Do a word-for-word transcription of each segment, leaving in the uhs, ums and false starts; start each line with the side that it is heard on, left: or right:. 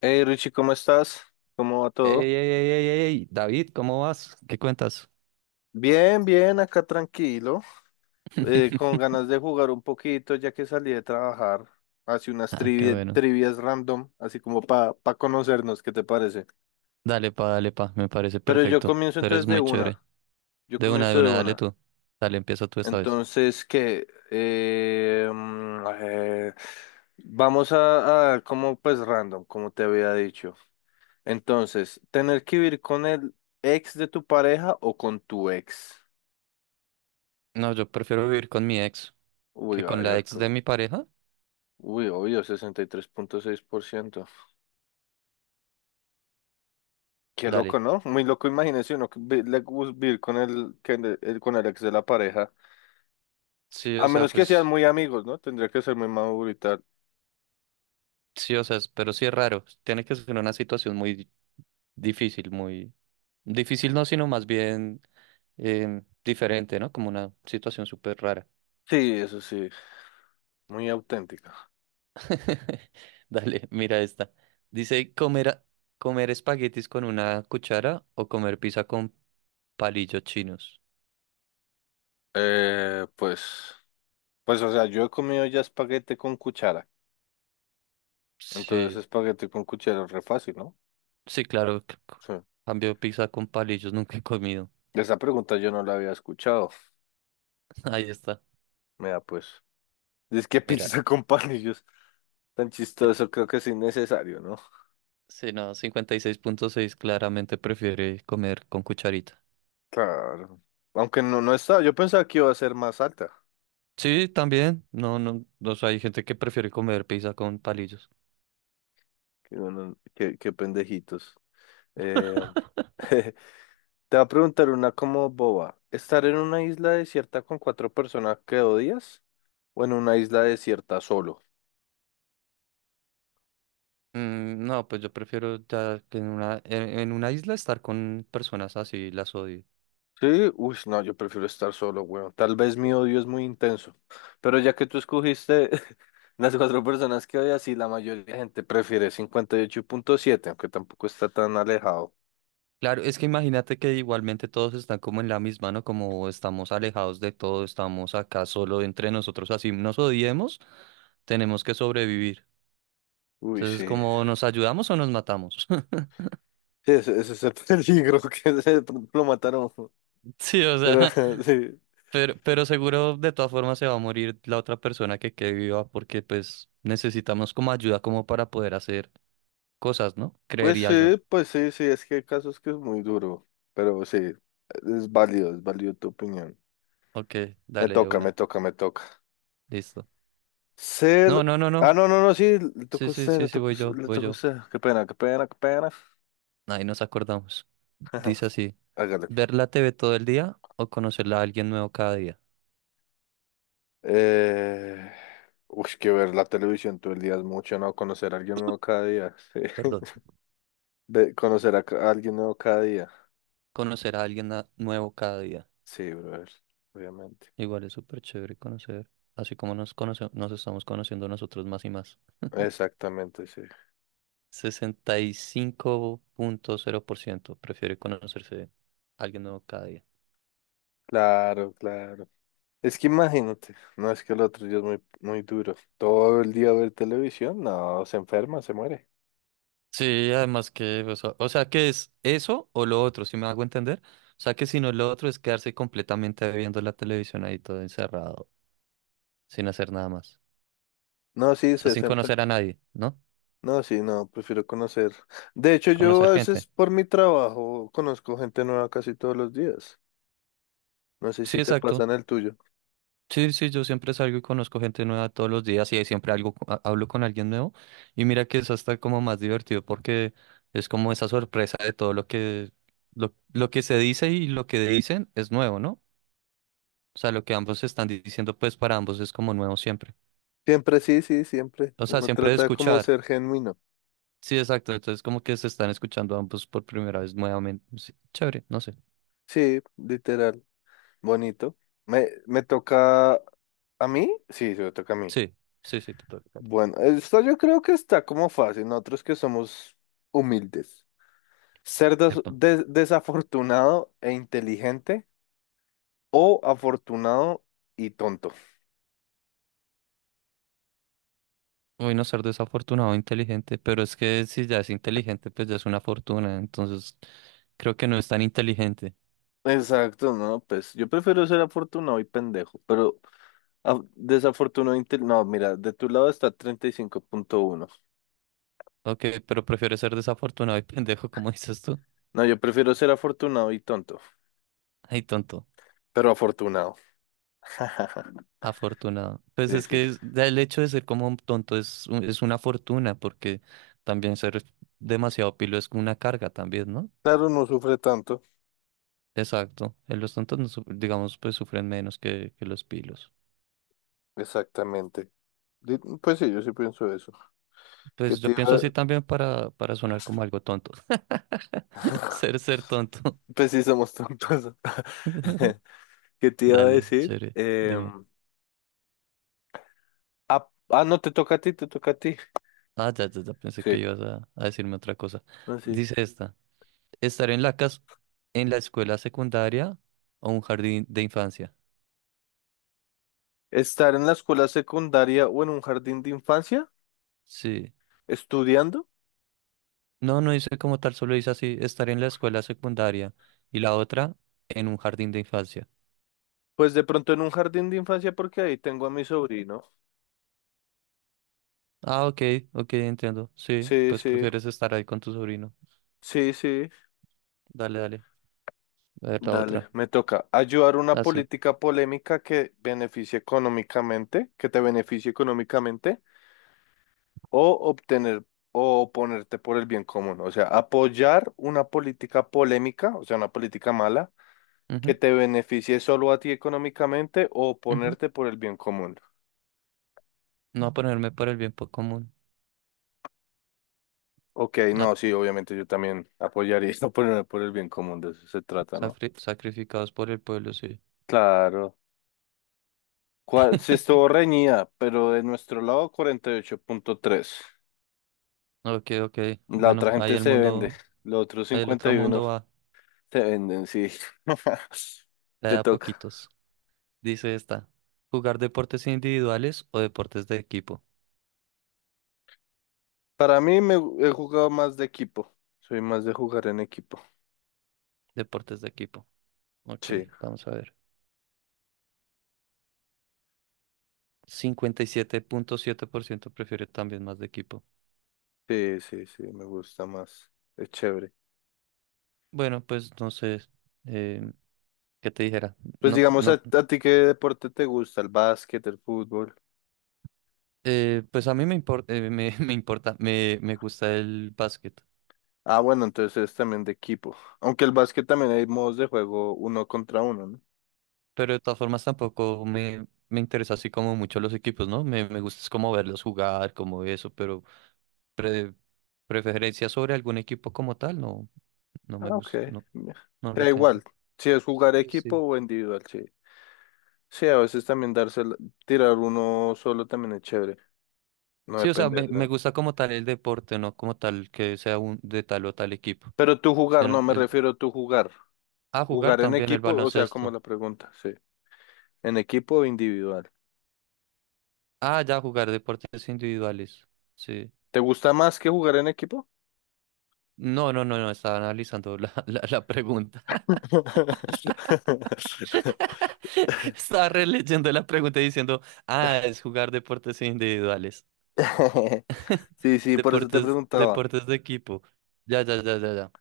left: Hey Richie, ¿cómo estás? ¿Cómo va
right: Ey, ey,
left: todo?
right: ey, ey, ey, ey, David, ¿cómo vas? ¿Qué cuentas?
left: Bien, bien, acá tranquilo, eh, con ganas de jugar un poquito ya que salí de trabajar. Hace unas
right: Ah, qué
left: trivi-
right: bueno.
left: trivias random, así como para conocernos, ¿qué te parece?
right: Dale pa, dale pa, me parece
left: Pero yo
right: perfecto.
left: comienzo
right: Tú eres
left: entonces de
right: muy chévere.
left: una, yo
right: De una, de
left: comienzo de
right: una, dale
left: una.
right: tú. Dale, empieza tú esta vez.
left: Entonces, ¿qué? Eh, mm, eh, vamos a, a, como pues random, como te había dicho. Entonces, ¿tener que vivir con el ex de tu pareja o con tu ex?
right: No, yo prefiero vivir con mi ex
left: Uy,
right: que con la ex
left: ayosco.
right: de mi pareja.
left: Uy, obvio, sesenta y tres punto seis por ciento. Qué
right: Dale.
left: loco, ¿no? Muy loco, imagínese uno que vi- le gus- vivir con el, que le- el- con el ex de la pareja.
right: Sí, o
left: A
right: sea,
left: menos que sean
right: pues,
left: muy amigos, ¿no? Tendría que ser muy maduro y tal.
right: sí, o sea, es- pero sí es raro. Tiene que ser una situación muy difícil, muy difícil no, sino más bien em, diferente, ¿no? Como una situación súper rara.
left: Sí, eso sí, muy auténtica.
right: Dale, mira esta. Dice comer, a- comer espaguetis con una cuchara o comer pizza con palillos chinos.
left: Eh, pues, pues, o sea, yo he comido ya espaguete con cuchara. Entonces,
right: Sí,
left: espaguete con cuchara es re fácil, ¿no?
right: sí, claro. c- c-
left: Sí.
right: Cambio pizza con palillos, nunca he comido.
left: Esa pregunta yo no la había escuchado.
right: Ahí está.
left: Mira, pues, dice que pizza
right: Mira.
left: con palillos. Tan
right: eh,
left: chistoso, creo que es innecesario, ¿no?
right: Sí, no, cincuenta y seis punto seis, claramente prefiere comer con cucharita.
left: Claro. Aunque no, no estaba, yo pensaba que iba a ser más alta.
right: Sí, también. No, no, no, o sea, hay gente que prefiere comer pizza con palillos.
left: Qué, bueno, qué- qué pendejitos. Eh, te va a preguntar una como boba. ¿Estar en una isla desierta con cuatro personas que odias o en una isla desierta solo?
right: Mm, no, pues yo prefiero ya que en una, en, en una isla estar con personas así, las odio.
left: Sí, uy, no, yo prefiero estar solo, weón. Tal vez mi odio es muy intenso, pero ya que tú escogiste las cuatro personas que odias, y la mayoría de gente prefiere cincuenta y ocho punto siete, aunque tampoco está tan alejado.
right: Claro, es que imagínate que igualmente todos están como en la misma, ¿no? Como estamos alejados de todo, estamos acá solo entre nosotros, así nos odiemos, tenemos que sobrevivir.
left: Uy,
right: Entonces,
left: sí.
right: como nos ayudamos o nos matamos.
left: Sí, ese, ese es el peligro que de pronto lo mataron.
right: Sí, o
left: Pero
right: sea,
left: sí,
right: pero, pero seguro de todas formas se va a morir la otra persona que quede viva porque pues necesitamos como ayuda como para poder hacer cosas, ¿no?
left: pues
right: Creería yo.
left: sí, pues sí, sí, es que hay casos que es muy duro. Pero sí, es válido, es válido tu opinión.
right: Ok,
left: Me
right: dale de
left: toca, me
right: una.
left: toca, me toca.
right: Listo.
left: Ser.
right: No, no, no,
left: Ah,
right: no.
left: no, no, no, sí, le
right: Sí,
left: tocó a
right: sí,
left: usted,
right: sí,
left: le
right: sí,
left: tocó a
right: voy
left: us-
right: yo,
left: le
right: voy
left: tocó a
right: yo.
left: usted. Qué pena, qué pena, qué pena.
right: Ahí nos acordamos. Dice así.
left: Hágale.
right: ¿Ver la T V todo el día o conocerla a alguien nuevo cada día?
left: Eh... Uy, que ver la televisión todo el día es mucho, ¿no? Conocer a alguien nuevo cada día. Sí.
right: Perdón.
left: Ve- conocer a, ca- a alguien nuevo cada día.
right: Conocer a alguien na- nuevo cada día.
left: Sí, brother, obviamente.
right: Igual es súper chévere conocer, así como nos conoce- nos estamos conociendo nosotros más y más.
left: Exactamente, sí.
right: Sesenta y cinco punto cero por ciento prefiere conocerse a alguien nuevo cada día.
left: Claro, claro. Es que imagínate, no es que el otro día es muy, muy duro. Todo el día ver televisión, no, se enferma, se muere.
right: Sí, además que, o sea, o sea, que es eso o lo otro, si me hago entender. O sea, que si no, lo otro es quedarse completamente viendo la televisión ahí todo encerrado, sin hacer nada más.
left: No, sí,
right: O sea,
left: se,
right: sin
left: se enferma.
right: conocer a nadie, ¿no?
left: No, sí, no, prefiero conocer. De hecho, yo
right: Conocer
left: a veces
right: gente.
left: por mi trabajo conozco gente nueva casi todos los días. No sé
right: Sí,
left: si te pasa
right: exacto.
left: en el tuyo.
right: Sí, sí, yo siempre salgo y conozco gente nueva todos los días y ahí siempre algo, co- ha- hablo con alguien nuevo. Y mira que es hasta como más divertido porque es como esa sorpresa de todo lo que, lo, lo que se dice y lo que dicen es nuevo, ¿no? O sea, lo que ambos están di- diciendo, pues para ambos es como nuevo siempre.
left: Siempre, sí, sí, siempre.
right: O sea,
left: Uno
right: siempre de
left: trata como
right: escuchar.
left: ser genuino.
right: Sí, exacto. Entonces como que se están escuchando ambos por primera vez nuevamente. Sí, chévere, no sé.
left: Sí, literal, bonito. Me, me toca a mí, sí, se me toca a mí.
right: Sí, sí, sí, total. Total.
left: Bueno, esto yo creo que está como fácil, nosotros que somos humildes. Ser des-
right: Epa.
left: de- desafortunado e inteligente o afortunado y tonto.
right: Uy, no ser desafortunado, inteligente, pero es que si ya es inteligente, pues ya es una fortuna, entonces creo que no es tan inteligente.
left: Exacto, no, pues yo prefiero ser afortunado y pendejo, pero af- desafortunado e inte- No, mira, de tu lado está treinta y cinco punto uno.
right: Ok, pero prefiero ser desafortunado y pendejo, como dices tú.
left: No, yo prefiero ser afortunado y tonto,
right: Ay, tonto,
left: pero afortunado.
right: afortunado. Pues
left: Sí,
right: es
left: sí, sí.
right: que es- ya el hecho de ser como un tonto es, un- es una fortuna, porque también ser demasiado pilo es una carga también, ¿no?
left: Claro, no sufre tanto.
right: Exacto, eh, los tontos, no su- digamos, pues sufren menos que, que los pilos.
left: Exactamente. Di- Pues sí, yo sí pienso eso. que
right: Pues
left: te
right: yo pienso así
left: iba...
right: también para, para sonar como algo tonto. Ser, ser tonto.
left: Pues sí, somos tontos. ¿Qué te iba a
right: Dale,
left: decir?
right: chévere, dime.
left: Em, ah, ah, no, te toca a ti, te toca a ti.
right: Ah, ya, ya, ya, pensé que
left: Sí,
right: ibas a, a decirme otra cosa.
left: no, sí.
right: Dice esta, estar en la casa, en la escuela secundaria o un jardín de infancia.
left: Estar en la escuela secundaria o en un jardín de infancia,
right: Sí.
left: estudiando.
right: No, no dice como tal, solo dice así, estar en la escuela secundaria y la otra en un jardín de infancia.
left: Pues de pronto en un jardín de infancia porque ahí tengo a mi sobrino.
right: Ah, ok, ok, entiendo. Sí,
left: Sí,
right: pues
left: sí,
right: prefieres estar ahí con tu sobrino.
left: sí, sí.
right: Dale, dale. A ver la otra.
left: Dale, me toca. Ayudar una
right: Ah, sí.
left: política polémica que beneficie económicamente, que te beneficie económicamente. O obtener o oponerte por el bien común, o sea, apoyar una política polémica, o sea, una política mala, que
right: Ujú,
left: te beneficie solo a ti económicamente o
right: ujú.
left: oponerte por el bien común.
right: No ponerme por el bien po- común.
left: Ok, no,
right: Ah,
left: sí, obviamente yo también apoyaría ponerme por el bien común, de eso se trata, ¿no?
right: safri- sacrificados por el pueblo, sí.
left: Claro. ¿Cuál? Se estuvo reñida, pero de nuestro lado cuarenta y ocho punto tres.
right: Ok, ok.
left: La
right: Bueno,
left: otra
right: ahí
left: gente
right: el
left: se vende,
right: mundo,
left: los otros
right: ahí el
left: cincuenta
right: otro
left: y uno
right: mundo va,
left: se venden, sí.
right: la de
left: Te
right: a
left: toca.
right: poquitos. Dice esta, jugar deportes individuales o deportes de equipo.
left: Para mí me he jugado más de equipo. Soy más de jugar en equipo.
right: Deportes de equipo. Ok,
left: Sí,
right: vamos a ver. Cincuenta y siete siete punto siete por ciento prefiere también más de equipo.
left: sí, sí, sí, me gusta más. Es chévere.
right: Bueno, pues no sé, eh, ¿qué te dijera?
left: Pues
right: No,
left: digamos, ¿a,
right: no,
left: a ti qué deporte te gusta? ¿El básquet, el fútbol?
right: eh, pues a mí me importa, me, me importa, me, me gusta el básquet,
left: Ah, bueno, entonces eres también de equipo. Aunque el básquet también hay modos de juego uno contra uno, ¿no?
right: pero de todas formas tampoco me, me interesa así como mucho los equipos, ¿no? Me, me gusta es como verlos jugar, como eso, pero pre- preferencia sobre algún equipo como tal, no, no me
left: Ah, ok.
right: gusta, no,
left: Ya.
right: no le
left: Da
right: tengo.
left: igual, si es jugar
right: Sí,
left: equipo
right: sí.
left: o individual, sí. Sí, a veces también darse, el- tirar uno solo también es chévere. No
right: Sí, o sea,
left: depende,
right: me, me
left: ¿no?
right: gusta como tal el deporte, no como tal que sea un de tal o tal equipo.
left: Pero tú jugar,
right: Sino
left: no
right: el,
left: me
right: el-
left: refiero a tú jugar.
right: ah, jugar
left: Jugar en
right: también el
left: equipo, o sea, como
right: baloncesto.
left: la pregunta, sí. ¿En equipo o individual?
right: Ah, ya jugar deportes individuales. Sí.
left: ¿Te gusta más que jugar en equipo?
right: No, no, no, no, estaba analizando la, la, la pregunta. Estaba releyendo la pregunta y diciendo, ah, es jugar deportes individuales.
left: Sí, sí, por eso te
right: Deportes,
left: preguntaba.
right: deportes de equipo. Ya, ya, ya, ya, ya.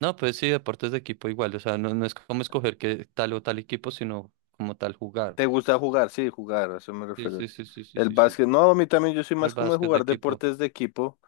right: No, pues sí, deportes de equipo igual, o sea, no, no es como escoger que tal o tal equipo, sino como tal jugar.
left: ¿Te gusta jugar? Sí, jugar, a eso me
right: Sí,
left: refiero.
right: sí, sí, sí, sí,
left: El
right: sí, sí.
left: básquet, no, a mí también yo soy
right: El
left: más como de
right: básquet de
left: jugar
right: equipo,
left: deportes de equipo,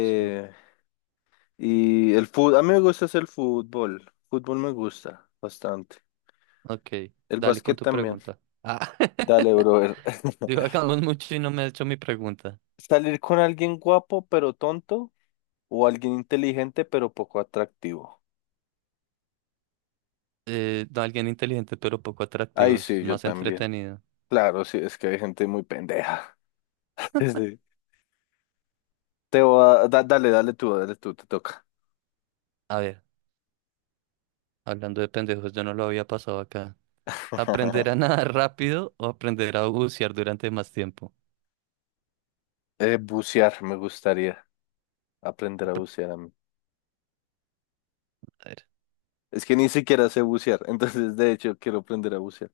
right: sí.
left: y el fútbol, a mí me gusta es el fútbol. Fútbol me gusta bastante.
right: Ok,
left: El
right: dale con
left: básquet
right: tu
left: también.
right: pregunta. Ah,
left: Dale, brother.
right: divagamos mucho y no me ha hecho mi pregunta.
left: Salir con alguien guapo pero tonto o alguien inteligente pero poco atractivo.
right: Eh, no, alguien inteligente pero poco atractivo,
left: Ay,
right: es
left: sí, yo
right: más
left: también.
right: entretenido.
left: Claro, sí, es que hay gente muy pendeja. Sí. Te voy a- da- dale, dale tú, dale tú, te toca.
right: A ver, hablando de pendejos, yo no lo había pasado acá. ¿Aprender a nadar rápido o aprender a bucear durante más tiempo?
left: Eh, bucear, me gustaría aprender a bucear a mí.
right: A ver,
left: Es que ni siquiera sé bucear, entonces de hecho quiero aprender a bucear.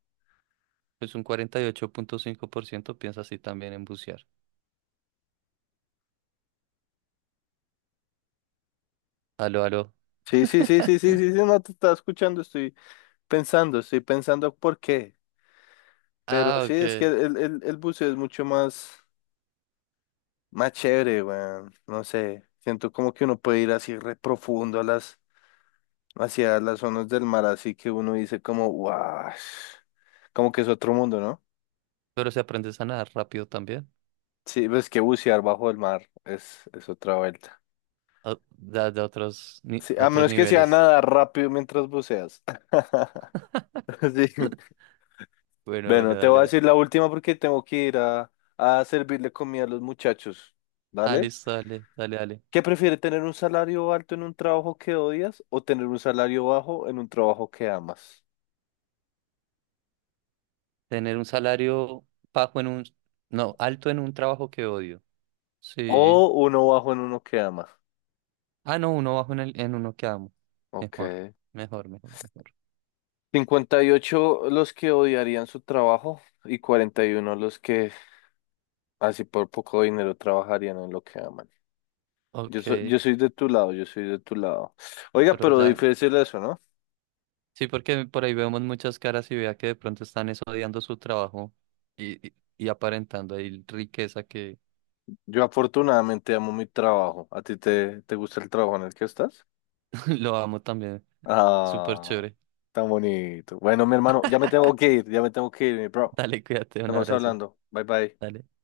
right: pues un cuarenta y ocho punto cinco por ciento piensa así también en bucear. Aló, aló.
left: Sí, sí, sí, sí, sí, sí, sí, no te estaba escuchando, estoy pensando, estoy pensando por qué. Pero
right: Ah,
left: sí,
right: ok.
left: es que el, el, el buceo es mucho más, más chévere, weón. No sé, siento como que uno puede ir así re profundo a las hacia las zonas del mar, así que uno dice como, wow, como que es otro mundo, ¿no?
right: Pero se aprende a nadar rápido también.
left: Sí, ves que bucear bajo el mar es, es otra vuelta.
right: O- Da, da otros, ni-
left: Sí, a
right: otros
left: menos que sea
right: niveles.
left: nadar rápido mientras buceas. Sí.
right: Bueno,
left: Bueno,
right: bueno,
left: te voy a
right: dale.
left: decir la última porque tengo que ir a, a servirle comida a los muchachos.
right: Ah,
left: ¿Dale?
right: listo, dale, dale, dale.
left: ¿Qué prefiere tener un salario alto en un trabajo que odias o tener un salario bajo en un trabajo que amas?
right: Tener un salario bajo en un... No, alto en un trabajo que odio.
left: O
right: Sí.
left: uno bajo en uno que amas.
right: Ah, no, uno bajo en, el, en uno que amo.
left: Ok,
right: Mejor, mejor, mejor, mejor.
left: cincuenta y ocho los que odiarían su trabajo y cuarenta y uno los que así por poco dinero trabajarían en lo que aman. Yo,
right: Ok,
left: so- yo soy de tu lado, yo soy de tu lado. Oiga,
right: pero
left: pero
right: ya...
left: difícil eso, ¿no?
right: Sí, porque por ahí vemos muchas caras y vea que de pronto están es odiando su trabajo y, y, y aparentando ahí riqueza que
left: Yo afortunadamente amo mi trabajo. ¿A ti te, te gusta el trabajo en el que estás?
right: lo amo también. Súper
left: Ah,
right: chévere.
left: tan bonito. Bueno, mi hermano, ya me tengo que ir, ya me tengo que ir, mi bro.
right: Dale, cuídate, un
left: Estamos
right: abrazo.
left: hablando. Bye bye.
right: Dale.